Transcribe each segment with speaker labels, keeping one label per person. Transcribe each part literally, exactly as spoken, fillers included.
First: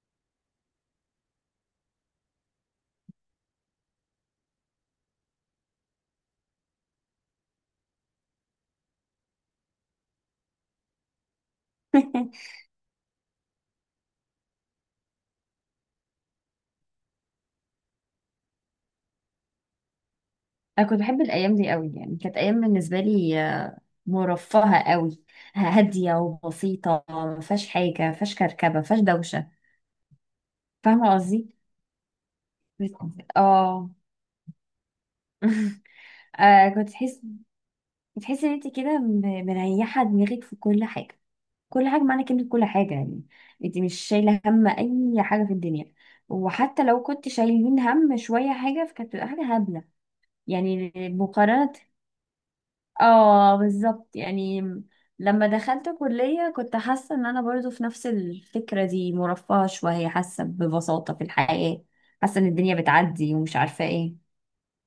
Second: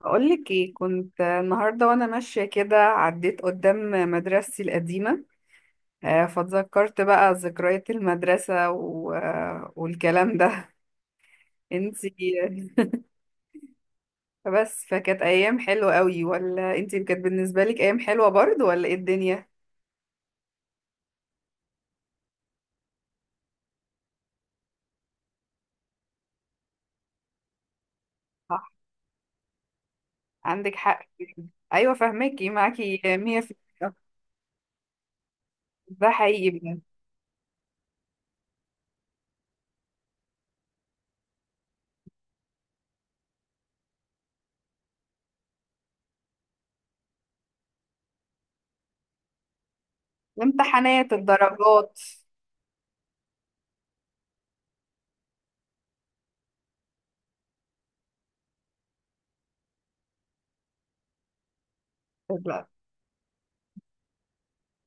Speaker 1: بقولك ايه؟ كنت النهارده وانا ماشيه كده، عديت قدام مدرستي القديمه. آه، فاتذكرت بقى ذكريات المدرسه و... آه، والكلام ده. انتي.
Speaker 2: انا
Speaker 1: بس فكانت ايام حلوه قوي، ولا انتي كانت بالنسبه لك ايام حلوه برضه، ولا ايه الدنيا؟
Speaker 2: كنت بحب الايام دي قوي. يعني كانت ايام بالنسبه لي آه، مرفهه قوي، هاديه وبسيطه، ما فيهاش حاجه، ما فيهاش
Speaker 1: صح،
Speaker 2: كركبه، ما فيهاش دوشه.
Speaker 1: عندك حق.
Speaker 2: فاهمه قصدي؟
Speaker 1: ايوه، فهماكي،
Speaker 2: بت-
Speaker 1: معاكي.
Speaker 2: اه
Speaker 1: مية في المية. ده حقيقي
Speaker 2: آه،
Speaker 1: بجد.
Speaker 2: كنت تحس، بتحس ان انت كده م- مريحه دماغك في كل حاجه، كل حاجه معنى كلمه كل حاجه، يعني انت مش شايله هم اي حاجه في الدنيا. وحتى لو كنت شايلين هم شويه حاجه فكانت بتبقى حاجه هبله، يعني
Speaker 1: الامتحانات،
Speaker 2: مقارنه.
Speaker 1: الدرجات.
Speaker 2: اه بالظبط يعني. لما دخلت كلية كنت حاسة ان انا برضو في نفس الفكرة دي، مرفهة شوية، حاسة ببساطة في الحياة، حاسة ان الدنيا بتعدي ومش عارفة ايه.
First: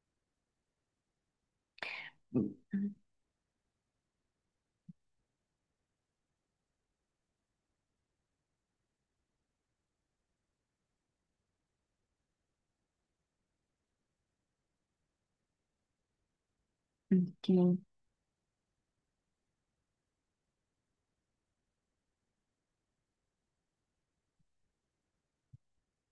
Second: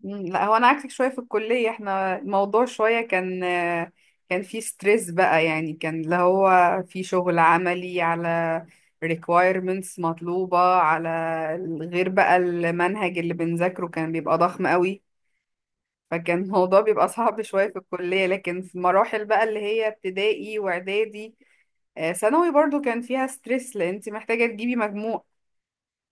Speaker 1: مم، لا، هو انا عكسك شويه. في الكليه احنا الموضوع شويه كان، كان في ستريس بقى، يعني كان اللي هو في شغل عملي، على requirements مطلوبه، على غير بقى المنهج اللي بنذاكره كان بيبقى ضخم قوي. فكان الموضوع بيبقى صعب
Speaker 2: اوكي.
Speaker 1: شويه في الكليه. لكن في مراحل بقى اللي هي ابتدائي واعدادي آه، ثانوي برضو كان فيها ستريس، لان انت محتاجه تجيبي مجموع.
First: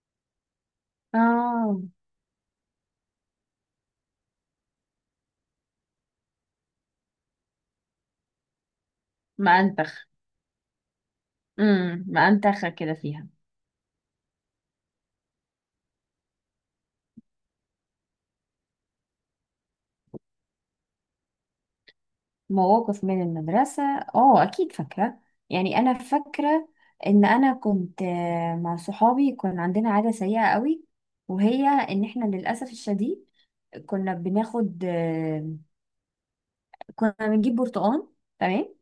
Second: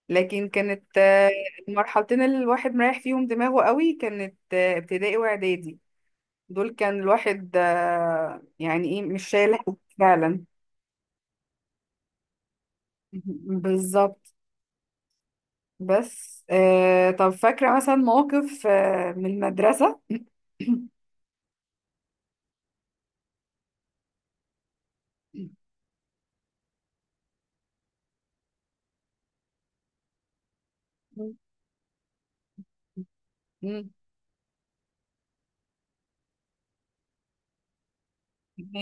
Speaker 1: لكن كانت آه،
Speaker 2: اه.
Speaker 1: المرحلتين اللي الواحد مريح فيهم دماغه قوي كانت آه، ابتدائي واعدادي. دول كان الواحد آه، يعني ايه، مش شايل هم
Speaker 2: مأنتخ.
Speaker 1: فعلا.
Speaker 2: امم مأنتخة كده فيها.
Speaker 1: بالظبط. بس آه، طب فاكرة مثلا موقف آه، من المدرسة؟
Speaker 2: مواقف من المدرسة؟ اه اكيد فاكرة. يعني انا فاكرة ان انا كنت آه، مع صحابي، كان عندنا عادة سيئة قوي، وهي ان احنا للأسف الشديد
Speaker 1: مم.
Speaker 2: كنا بناخد آه، كنا بنجيب برتقان، تمام،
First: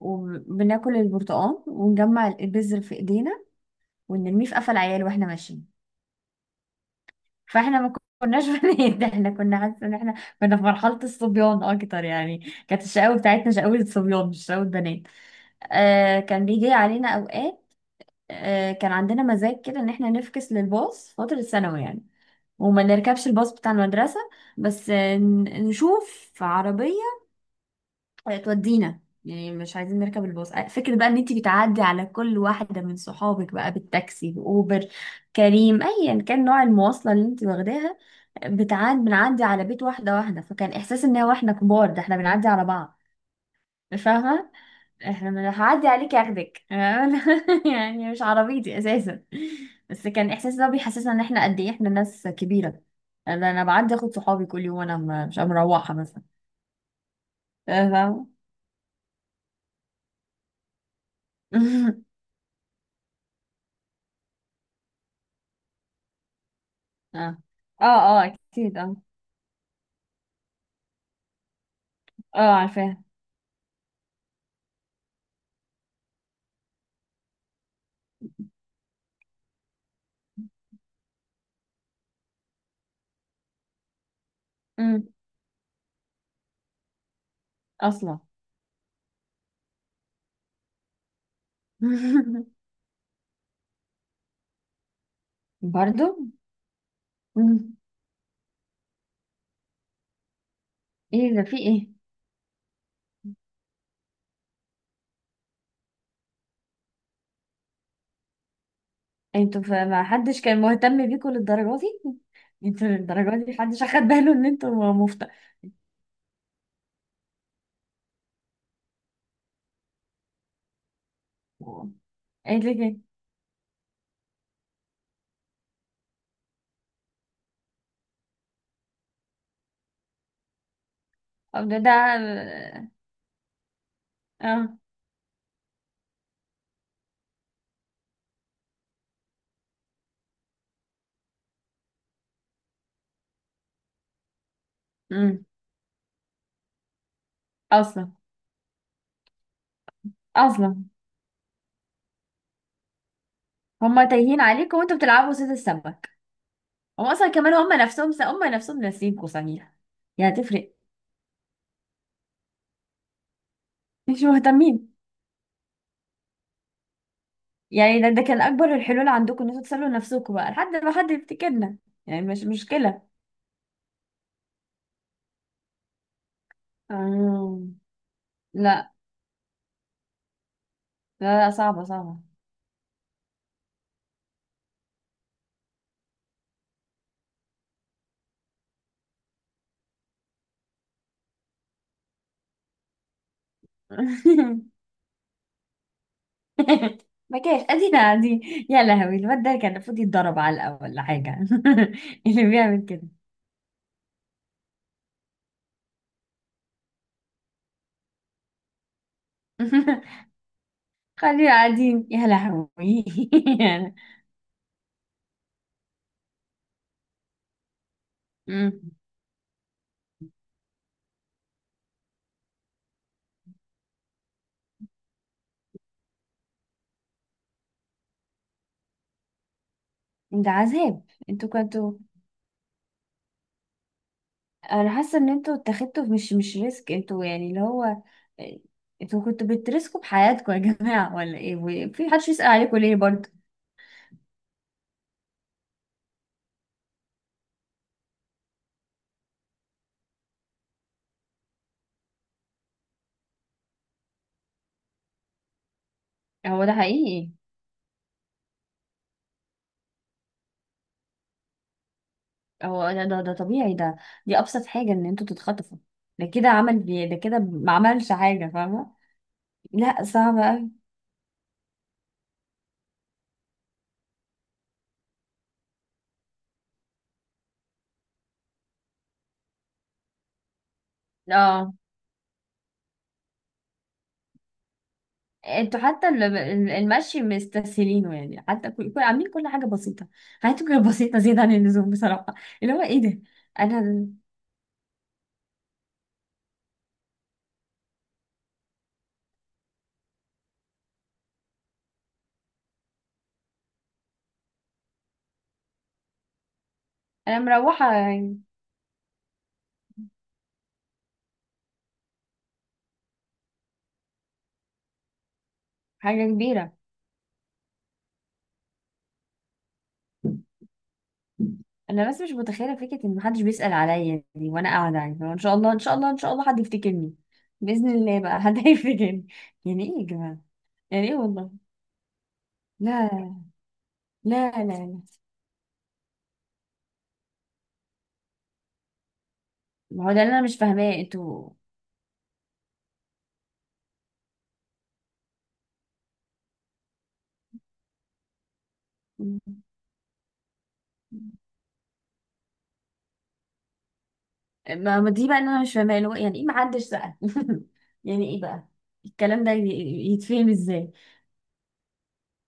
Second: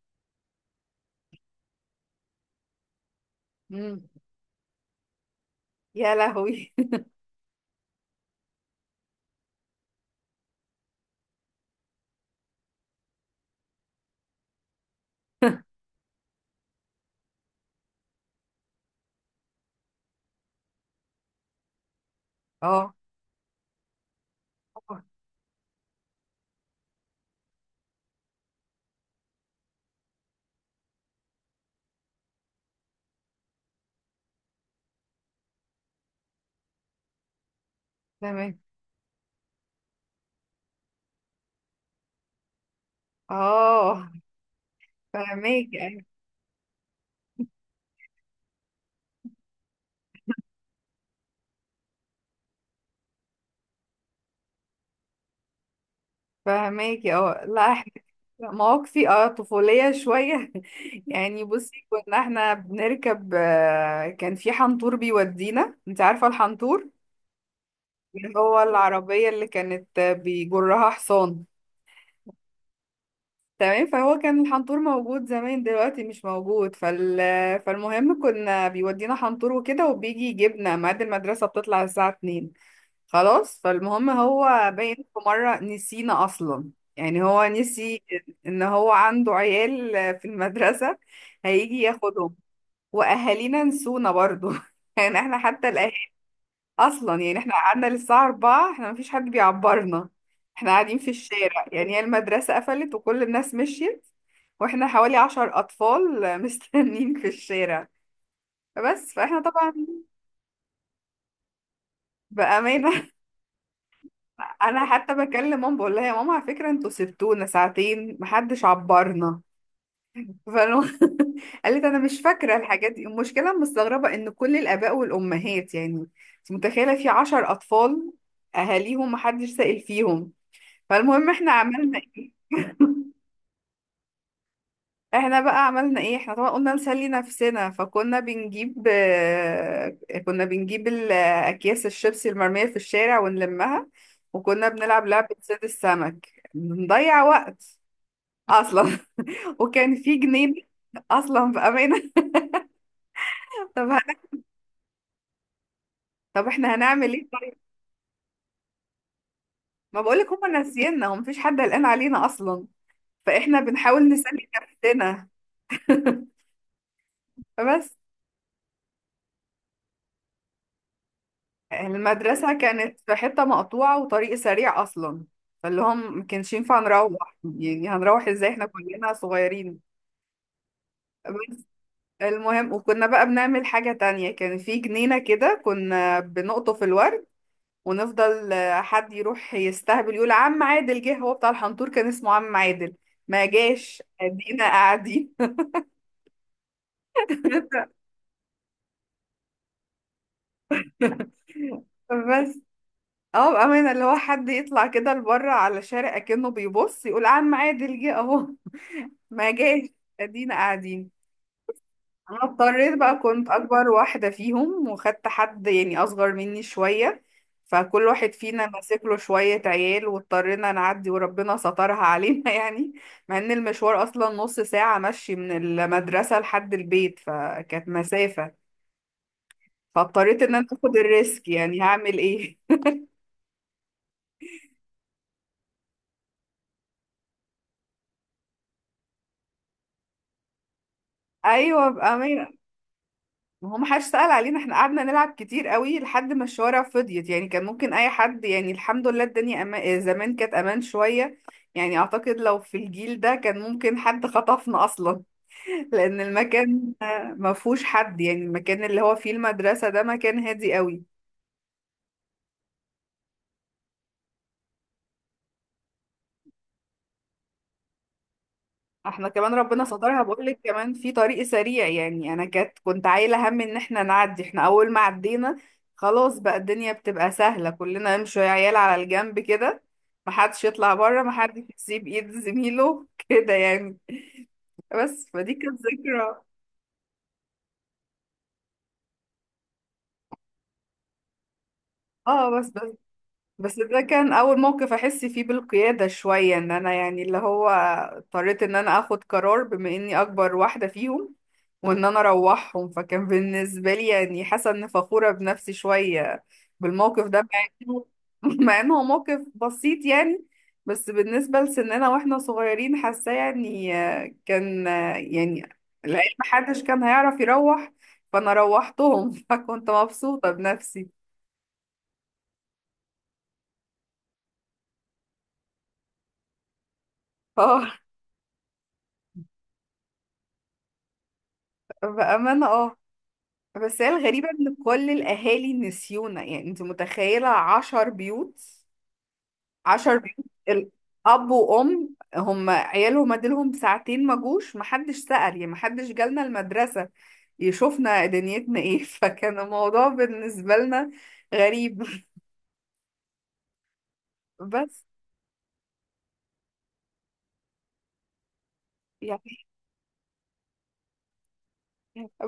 Speaker 2: وبناكل البرتقان ونجمع البذر في ايدينا
Speaker 1: مم.
Speaker 2: ونرميه في قفا العيال واحنا ماشيين.
Speaker 1: يا لهوي.
Speaker 2: فاحنا ما كناش بنات، احنا كنا حاسه ان احنا كنا في مرحله الصبيان اكتر، يعني كانت الشقاوه بتاعتنا شقاوه صبيان مش شقاوه بنات. آه كان بيجي علينا اوقات، آه كان عندنا مزاج كده ان احنا نفكس للباص فتره الثانوي يعني، وما
Speaker 1: اه.
Speaker 2: نركبش الباص بتاع المدرسه، بس
Speaker 1: آه،
Speaker 2: آه، ن- نشوف عربية آه، تودينا. يعني مش عايزين نركب الباص، آه، فكرة بقى ان انتي بتعدي على كل واحدة من صحابك بقى بالتاكسي، بأوبر، كريم، ايا كان نوع المواصلة اللي انتي واخداها.
Speaker 1: تمام.
Speaker 2: بتعدي بنعدي على بيت واحدة واحدة، فكان احساس ان هو احنا كبار، ده احنا بنعدي على بعض.
Speaker 1: اه.
Speaker 2: فاهمة؟ احنا من-
Speaker 1: فاهمك.
Speaker 2: هعدي عليك اخدك يعني مش عربيتي اساسا. بس كان احساس ده بيحسسنا ان احنا قد ايه احنا ناس كبيرة. انا أنا بعدي اخد صحابي كل يوم وانا م- مش مروحة مثلا.
Speaker 1: فهماكي. اه لا احنا.
Speaker 2: فاهمة؟
Speaker 1: مواقفي اه طفولية شوية. يعني بصي، كنا احنا بنركب آه، كان في حنطور بيودينا، انت عارفة الحنطور؟
Speaker 2: اه. اه. اه
Speaker 1: اللي هو
Speaker 2: اكيد اه.
Speaker 1: العربية اللي كانت آه، بيجرها حصان.
Speaker 2: اه عارفاها.
Speaker 1: تمام. فهو كان الحنطور موجود زمان، دلوقتي مش موجود. فال... فالمهم، كنا بيودينا حنطور وكده، وبيجي يجيبنا ميعاد المدرسة بتطلع الساعة اتنين. خلاص. فالمهم هو باين
Speaker 2: امم
Speaker 1: في مرة نسينا أصلا، يعني هو نسي
Speaker 2: اصلا.
Speaker 1: إن هو عنده عيال في المدرسة، هيجي ياخدهم. وأهالينا نسونا برضو. يعني احنا حتى الأهالي
Speaker 2: برضو.
Speaker 1: أصلا. يعني احنا
Speaker 2: امم
Speaker 1: قعدنا للساعة أربعة، احنا مفيش حد بيعبرنا. احنا قاعدين في
Speaker 2: ايه ده، في
Speaker 1: الشارع،
Speaker 2: ايه؟
Speaker 1: يعني هي المدرسة قفلت وكل الناس مشيت، واحنا حوالي عشر أطفال مستنيين في الشارع. بس فاحنا
Speaker 2: انتوا ف-
Speaker 1: طبعا
Speaker 2: ما حدش كان مهتم بيكم للدرجه دي؟ انتوا
Speaker 1: بأمانة،
Speaker 2: للدرجه دي محدش اخد باله ان
Speaker 1: انا
Speaker 2: انتوا
Speaker 1: حتى
Speaker 2: مفتى؟
Speaker 1: بكلم ماما بقول لها: يا ماما، على فكره انتوا سبتونا ساعتين، محدش عبرنا. فأنا قالت: انا مش فاكره
Speaker 2: ايه ده
Speaker 1: الحاجات
Speaker 2: كده!
Speaker 1: دي. المشكله أنا مستغربه ان كل الاباء والامهات، يعني انت متخيله في عشر اطفال اهاليهم محدش سائل فيهم؟ فالمهم احنا
Speaker 2: طب ده ده
Speaker 1: عملنا ايه؟
Speaker 2: اه.
Speaker 1: احنا بقى عملنا ايه؟ احنا طبعا قلنا نسلي نفسنا. فكنا بنجيب آه، كنا بنجيب ال- اكياس الشيبسي المرمية في الشارع، ونلمها، وكنا بنلعب لعبة
Speaker 2: امم
Speaker 1: صيد السمك، بنضيع وقت.
Speaker 2: اصلا.
Speaker 1: اصلا. وكان في جنين،
Speaker 2: اصلا.
Speaker 1: اصلا، في امانة. طب
Speaker 2: هما
Speaker 1: هن...
Speaker 2: تايهين عليكم وانتوا بتلعبوا صيد السمك؟
Speaker 1: طب احنا
Speaker 2: هما
Speaker 1: هنعمل
Speaker 2: اصلا
Speaker 1: ايه؟
Speaker 2: كمان، هما نفسهم هما نفسهم ناسيينكم صحيح.
Speaker 1: ما بقولك
Speaker 2: يعني
Speaker 1: هما
Speaker 2: هتفرق.
Speaker 1: ناسينا، هم مفيش حد قلقان علينا اصلا، فاحنا بنحاول
Speaker 2: مش
Speaker 1: نسلي
Speaker 2: مهتمين.
Speaker 1: نفسنا. فبس.
Speaker 2: يعني ده ده كان اكبر الحلول عندكم، ان انتوا تسلوا نفسكم بقى لحد ما حد يفتكرنا؟ يعني مش
Speaker 1: المدرسة كانت
Speaker 2: مشكله.
Speaker 1: في حتة مقطوعة وطريق سريع أصلا، فاللي هم ما كانش ينفع نروح،
Speaker 2: آه.
Speaker 1: يعني هنروح ازاي احنا
Speaker 2: لا.
Speaker 1: كلنا صغيرين؟
Speaker 2: لا لا
Speaker 1: بس
Speaker 2: صعبه صعبه.
Speaker 1: المهم، وكنا بقى بنعمل حاجة تانية، كان في جنينة كده كنا بنقطف الورد، ونفضل آه، حد يروح يستهبل يقول: عم عادل جه. هو بتاع الحنطور كان اسمه عم عادل. ما جاش، ادينا قاعدين.
Speaker 2: ما كانش ادينا قاعدين! يا لهوي، الواد ده كان المفروض يتضرب على الاول ولا حاجه! اللي
Speaker 1: بس
Speaker 2: بيعمل كده!
Speaker 1: اه بأمانة، اللي هو حد يطلع كده لبره على شارع كأنه بيبص يقول: عم عادل جه اهو. ما جاش، ادينا قاعدين.
Speaker 2: خلينا قاعدين، يا
Speaker 1: انا اضطريت
Speaker 2: لهوي!
Speaker 1: بقى، كنت اكبر واحدة فيهم، وخدت حد يعني اصغر مني شوية، فكل واحد فينا ماسك له شوية عيال، واضطرينا نعدي وربنا سترها علينا. يعني مع ان المشوار اصلا نص ساعة مشي من المدرسة لحد البيت، فكانت مسافة. فاضطريت
Speaker 2: ده
Speaker 1: ان انا اخد
Speaker 2: عذاب!
Speaker 1: الريسك،
Speaker 2: انتوا
Speaker 1: يعني
Speaker 2: كنتوا،
Speaker 1: هعمل ايه؟
Speaker 2: انا حاسه ان انتوا اتخذتوا مش مش ريسك، انتوا يعني اللي هو انتوا كنتوا بترسكوا بحياتكم يا جماعه ولا ايه،
Speaker 1: ايوه
Speaker 2: وفي حدش يسأل
Speaker 1: بأمانة.
Speaker 2: عليكم ليه برضه؟
Speaker 1: ما هو ما حدش سأل علينا، احنا قعدنا نلعب كتير قوي لحد ما الشوارع فضيت، يعني كان ممكن اي حد. يعني الحمد لله، الدنيا أما... زمان كانت امان شوية، يعني اعتقد لو في الجيل ده كان ممكن حد خطفنا اصلا. لان
Speaker 2: هو ده
Speaker 1: المكان
Speaker 2: حقيقي.
Speaker 1: ما فيهوش حد، يعني المكان اللي هو فيه المدرسة ده مكان هادي قوي.
Speaker 2: هو ده ده, ده طبيعي ده، دي ابسط حاجه ان انتوا تتخطفوا. ده كده عمل، ده كده ما عملش حاجه، فاهمه؟
Speaker 1: احنا كمان ربنا
Speaker 2: لا
Speaker 1: سترها،
Speaker 2: صعب
Speaker 1: بقول لك
Speaker 2: قوي.
Speaker 1: كمان في طريق سريع، يعني انا كانت كنت عايله هم ان احنا نعدي. احنا اول ما عدينا، خلاص بقى الدنيا بتبقى سهله. كلنا نمشي يا عيال على الجنب كده، محدش يطلع بره، محدش
Speaker 2: اه.
Speaker 1: يسيب ايد زميله كده يعني. بس فدي كانت
Speaker 2: انتوا حتى ال-
Speaker 1: ذكرى.
Speaker 2: ال- المشي مستسهلينه، يعني حتى كل كل- عاملين كل حاجه بسيطه. حياتكم كانت بسيطه زياده عن اللزوم بصراحه.
Speaker 1: اه بس.
Speaker 2: اللي هو ايه ده!
Speaker 1: بس ده
Speaker 2: انا
Speaker 1: كان اول موقف احس فيه بالقيادة شوية، ان انا يعني اللي هو اضطريت ان انا اخد قرار بما اني اكبر واحدة فيهم، وان انا اروحهم، فكان بالنسبة لي يعني حاسة ان فخورة بنفسي شوية بالموقف
Speaker 2: انا
Speaker 1: ده. مع
Speaker 2: مروحه
Speaker 1: انه
Speaker 2: يعني.
Speaker 1: مع انه موقف بسيط يعني، بس بالنسبة لسننا واحنا صغيرين حاساه، يعني آه، كان آه، يعني
Speaker 2: حاجه
Speaker 1: العيال
Speaker 2: كبيره!
Speaker 1: محدش كان هيعرف يروح، فانا روحتهم. فكنت مبسوطة بنفسي.
Speaker 2: انا بس مش متخيله فكره ان محدش بيسال عليا دي وانا قاعده، يعني فان شاء الله، ان شاء الله، ان شاء الله حد يفتكرني، باذن
Speaker 1: اه
Speaker 2: الله بقى حد هيفتكرني! يعني ايه يا جماعه؟ يعني ايه والله!
Speaker 1: بأمانة، اه.
Speaker 2: لا
Speaker 1: بس هي الغريبة
Speaker 2: لا لا
Speaker 1: ان
Speaker 2: لا.
Speaker 1: كل الاهالي نسيونا، يعني انت متخيلة عشر بيوت؟
Speaker 2: ما هو
Speaker 1: عشر
Speaker 2: ده اللي
Speaker 1: بيوت
Speaker 2: انا مش فاهماه، انتوا.
Speaker 1: الاب وام هم عيالهم اديلهم ساعتين ما جوش، محدش سأل، يعني محدش جالنا المدرسة يشوفنا دنيتنا ايه. فكان الموضوع بالنسبة لنا غريب.
Speaker 2: ما
Speaker 1: بس
Speaker 2: ما دي بقى اللي انا مش فاهماه، اللي هو يعني ايه محدش سال؟ يعني ايه بقى الكلام ده
Speaker 1: يعني
Speaker 2: ي- يتفهم ازاي؟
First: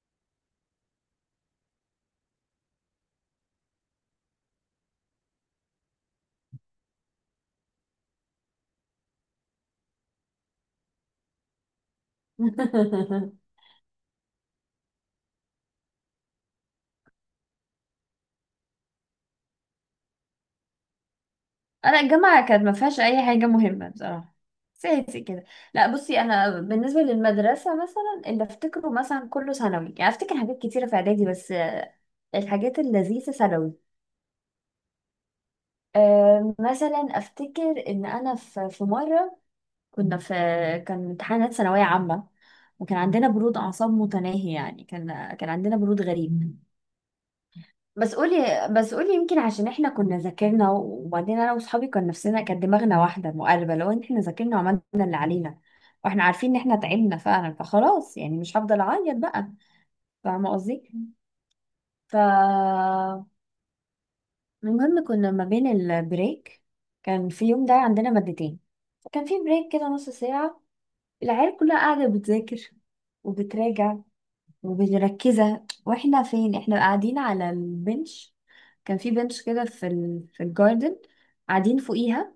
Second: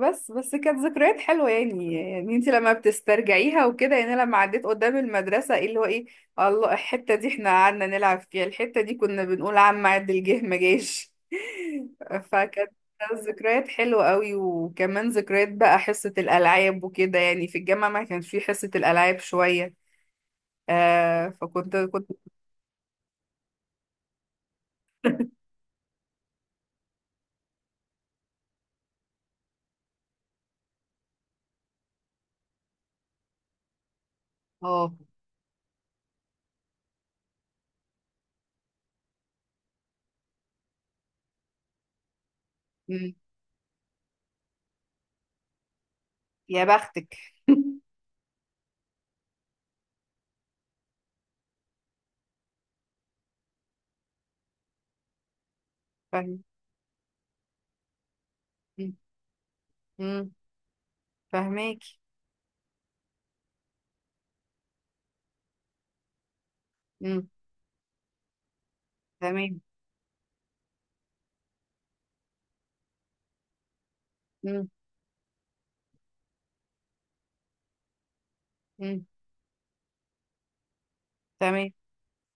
Speaker 1: بس بس كانت ذكريات حلوة يعني. يعني انت لما بتسترجعيها وكده، يعني أنا لما عديت قدام المدرسة، ايه اللي هو ايه الله، الحتة دي احنا قعدنا نلعب فيها، الحتة دي كنا بنقول عم عد الجه، ما جاش. فكانت ذكريات حلوة قوي. وكمان ذكريات بقى حصة الألعاب وكده، يعني في الجامعة ما كانش في حصة الألعاب شوية، آه فكنت
Speaker 2: انا
Speaker 1: كنت
Speaker 2: الجامعه كانت ما فيهاش اي حاجه مهمه بصراحه، سيتي كده. لا بصي، انا بالنسبه للمدرسه مثلا اللي افتكره مثلا كله ثانوي، يعني افتكر حاجات كتيره في اعدادي بس آه، الحاجات اللذيذه ثانوي.
Speaker 1: اه.
Speaker 2: آه، مثلا افتكر ان انا في في مره كنا في، كان امتحانات ثانويه عامه وكان
Speaker 1: مم.
Speaker 2: عندنا برود اعصاب متناهي، يعني كان كان عندنا برود غريب.
Speaker 1: يا بختك.
Speaker 2: بس قولي، بس قولي، يمكن عشان احنا كنا ذاكرنا، وبعدين انا واصحابي كان نفسنا، كانت دماغنا واحده مقلبه، لو ان احنا ذاكرنا وعملنا اللي علينا واحنا
Speaker 1: فاهم.
Speaker 2: عارفين ان احنا تعبنا فعلا، فخلاص يعني مش هفضل
Speaker 1: مم.
Speaker 2: اعيط بقى.
Speaker 1: مم.
Speaker 2: فاهمه قصدي؟
Speaker 1: فاهماكي.
Speaker 2: ف المهم كنا ما بين البريك،
Speaker 1: مم.
Speaker 2: كان في يوم ده عندنا مادتين، كان في
Speaker 1: تمام.
Speaker 2: بريك كده نص ساعه. العيال كلها قاعده بتذاكر وبتراجع
Speaker 1: مم.
Speaker 2: ومش مركزة، واحنا فين؟ احنا قاعدين على البنش. كان
Speaker 1: مم.
Speaker 2: في بنش كده في ال... في الجاردن،
Speaker 1: تمام.
Speaker 2: قاعدين فوقيها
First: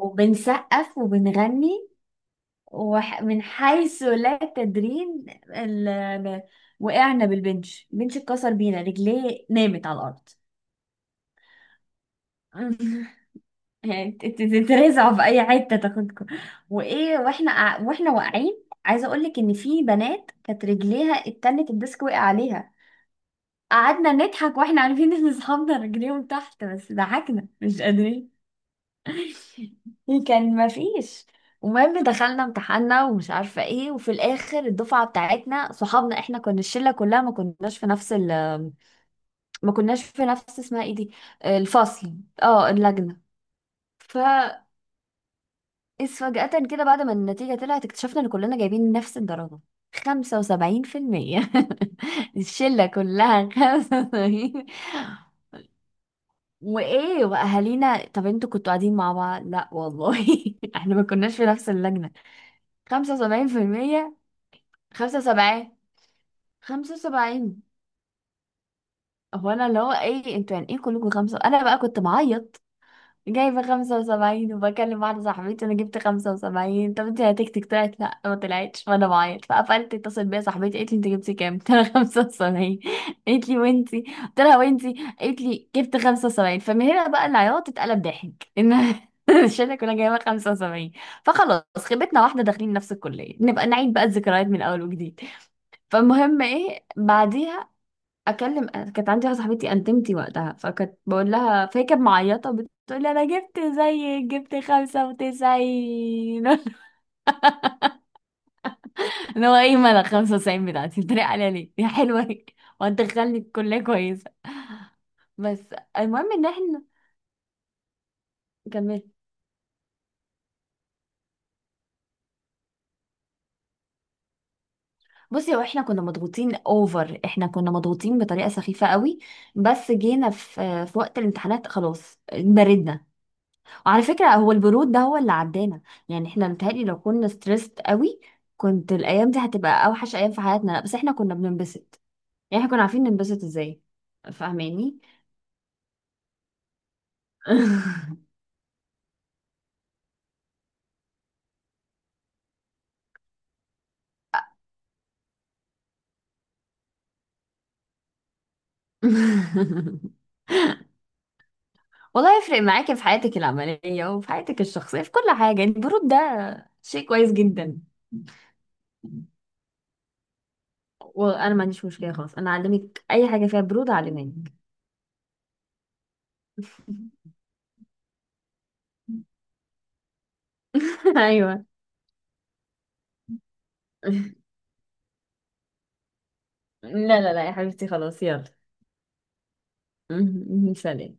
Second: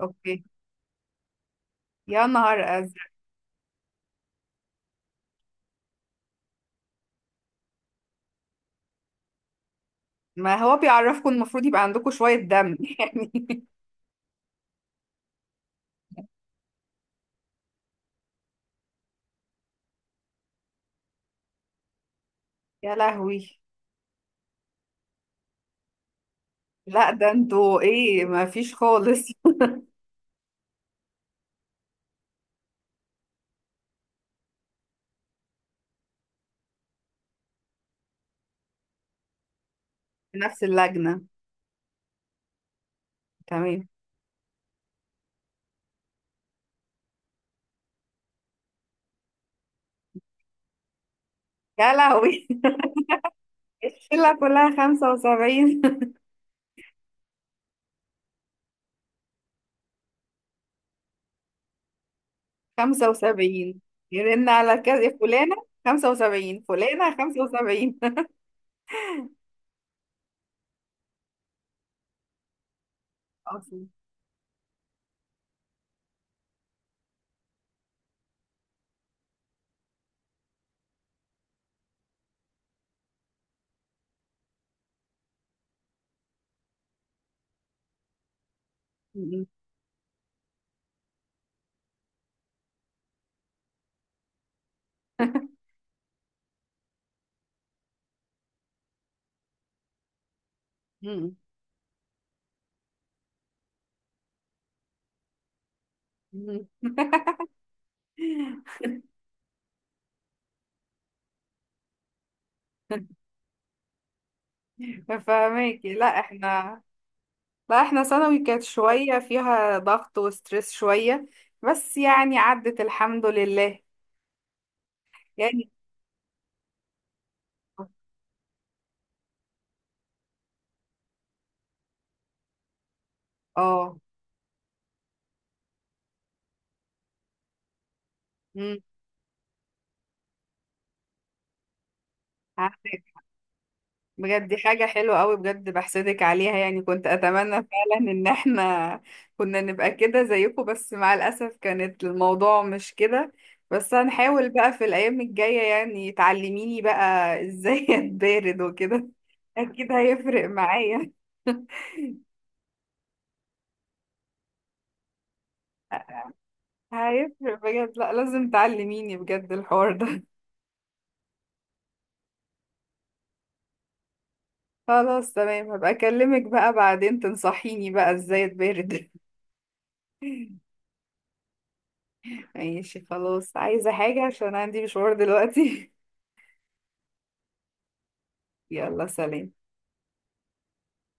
Speaker 1: اوكي.
Speaker 2: وبنغني،
Speaker 1: يا نهار ازرق.
Speaker 2: ومن حيث لا تدرين ال... وقعنا بالبنش، البنش اتكسر بينا، رجليه نامت على الأرض.
Speaker 1: ما هو بيعرفكم، المفروض يبقى عندكم شوية دم. يعني
Speaker 2: يعني ت- ت- تترزعوا في أي حتة تاخدكم! وإيه واحنا قاع- واحنا واقعين، عايزة أقولك إن في بنات كانت رجليها التانية الديسك وقع عليها.
Speaker 1: يا لهوي.
Speaker 2: قعدنا نضحك واحنا عارفين ان اصحابنا رجليهم تحت، بس
Speaker 1: لا ده
Speaker 2: ضحكنا
Speaker 1: انتوا
Speaker 2: مش
Speaker 1: ايه،
Speaker 2: قادرين.
Speaker 1: ما فيش خالص.
Speaker 2: كان ما فيش. المهم دخلنا امتحاننا ومش عارفه ايه، وفي الاخر الدفعه بتاعتنا صحابنا، احنا كنا الشله كلها ما كناش في نفس ال ما كناش في
Speaker 1: في
Speaker 2: نفس
Speaker 1: نفس
Speaker 2: اسمها ايه دي،
Speaker 1: اللجنة،
Speaker 2: الفصل، اه اللجنه.
Speaker 1: تمام.
Speaker 2: ف إذ فجأة كده بعد ما النتيجة طلعت اكتشفنا ان كلنا جايبين نفس الدرجة، خمسة وسبعين في المية.
Speaker 1: يا لهوي.
Speaker 2: الشلة كلها
Speaker 1: الشلة
Speaker 2: خمسة وسبعين!
Speaker 1: كلها خمسة وسبعين.
Speaker 2: وايه واهالينا، طب انتوا كنتوا قاعدين مع بعض؟ لا والله، احنا ما كناش في نفس اللجنه.
Speaker 1: خمسة وسبعين،
Speaker 2: خمسة وسبعين بالمية،
Speaker 1: يرن على كذا فلانة،
Speaker 2: خمسة وسبعين،
Speaker 1: خمسة وسبعين، فلانة خمسة
Speaker 2: خمسة وسبعين.
Speaker 1: وسبعين.
Speaker 2: هو انا اللي هو ايه انتوا، يعني ايه كلكم خمسه؟ انا بقى كنت بعيط جايبة
Speaker 1: أصلا.
Speaker 2: خمسة وسبعين، وبكلم واحدة صاحبتي، أنا جبت خمسة وسبعين، طب انتي هتكتك طلعت؟ لأ ما طلعتش، وأنا بعيط فقفلت. اتصل بيا صاحبتي قالت لي انت جبتي كام؟ قلت لها خمسة وسبعين. قالت لي وانتي؟ قلت لها وانتي؟ قالت لي جبت خمسة وسبعين. فمن هنا بقى العياط اتقلب ضحك، إن
Speaker 1: م-
Speaker 2: الشلة كلها جايبة خمسة وسبعين! فخلاص خيبتنا واحدة، داخلين نفس الكلية، نبقى نعيد بقى الذكريات من أول وجديد. فالمهم ايه بعديها، اكلم كانت عندي واحده صاحبتي انتمتي وقتها، فكانت بقول
Speaker 1: م-
Speaker 2: لها، فهي كانت معيطه بتقول لي انا جبت زيك، جبت خمسة وتسعين.
Speaker 1: م- م-
Speaker 2: اللي هو ايه مالك خمسة وتسعين بتاعتي بتتريق عليا ليه يا حلوه هي، وهتدخلني الكليه كويسه! بس
Speaker 1: فهماكي لا
Speaker 2: المهم ان
Speaker 1: احنا.
Speaker 2: احنا
Speaker 1: بقى احنا ثانوي كانت
Speaker 2: كملت.
Speaker 1: شوية فيها ضغط وستريس شوية، بس يعني عدت الحمد لله.
Speaker 2: بصي هو
Speaker 1: يعني
Speaker 2: احنا كنا مضغوطين اوفر، احنا كنا مضغوطين بطريقه سخيفه قوي، بس جينا في في وقت الامتحانات خلاص بردنا.
Speaker 1: اه،
Speaker 2: على فكرة هو البرود ده هو اللي عدانا، يعني احنا متهيألي لو كنا ستريسد قوي
Speaker 1: امم،
Speaker 2: كنت الأيام دي هتبقى أوحش أيام في حياتنا. لا بس احنا كنا بننبسط، يعني احنا
Speaker 1: عدت
Speaker 2: كنا عارفين ننبسط ازاي.
Speaker 1: بجد. دي حاجة
Speaker 2: فاهماني؟
Speaker 1: حلوة قوي بجد، بحسدك عليها يعني. كنت أتمنى فعلا إن احنا كنا نبقى كده زيكم، بس مع الأسف كانت الموضوع مش كده. بس هنحاول بقى في الأيام الجاية، يعني تعلميني بقى إزاي أتبارد وكده، أكيد هيفرق معايا.
Speaker 2: والله يفرق معاكي في حياتك العملية وفي حياتك الشخصية في كل حاجة، يعني البرود ده شيء كويس
Speaker 1: هيفرق
Speaker 2: جدا.
Speaker 1: بجد، لا لازم تعلميني بجد الحوار ده.
Speaker 2: وانا ما عنديش مشكلة، خلاص انا اعلمك اي حاجة فيها برود اعلمك.
Speaker 1: خلاص تمام، هبقى اكلمك بقى بعدين تنصحيني بقى ازاي اتبرد.
Speaker 2: ايوه.
Speaker 1: ماشي، خلاص، عايزة حاجة عشان عندي مشوار دلوقتي.
Speaker 2: لا، لا لا يا حبيبتي، خلاص يلا.
Speaker 1: يلا سلام.
Speaker 2: سلام.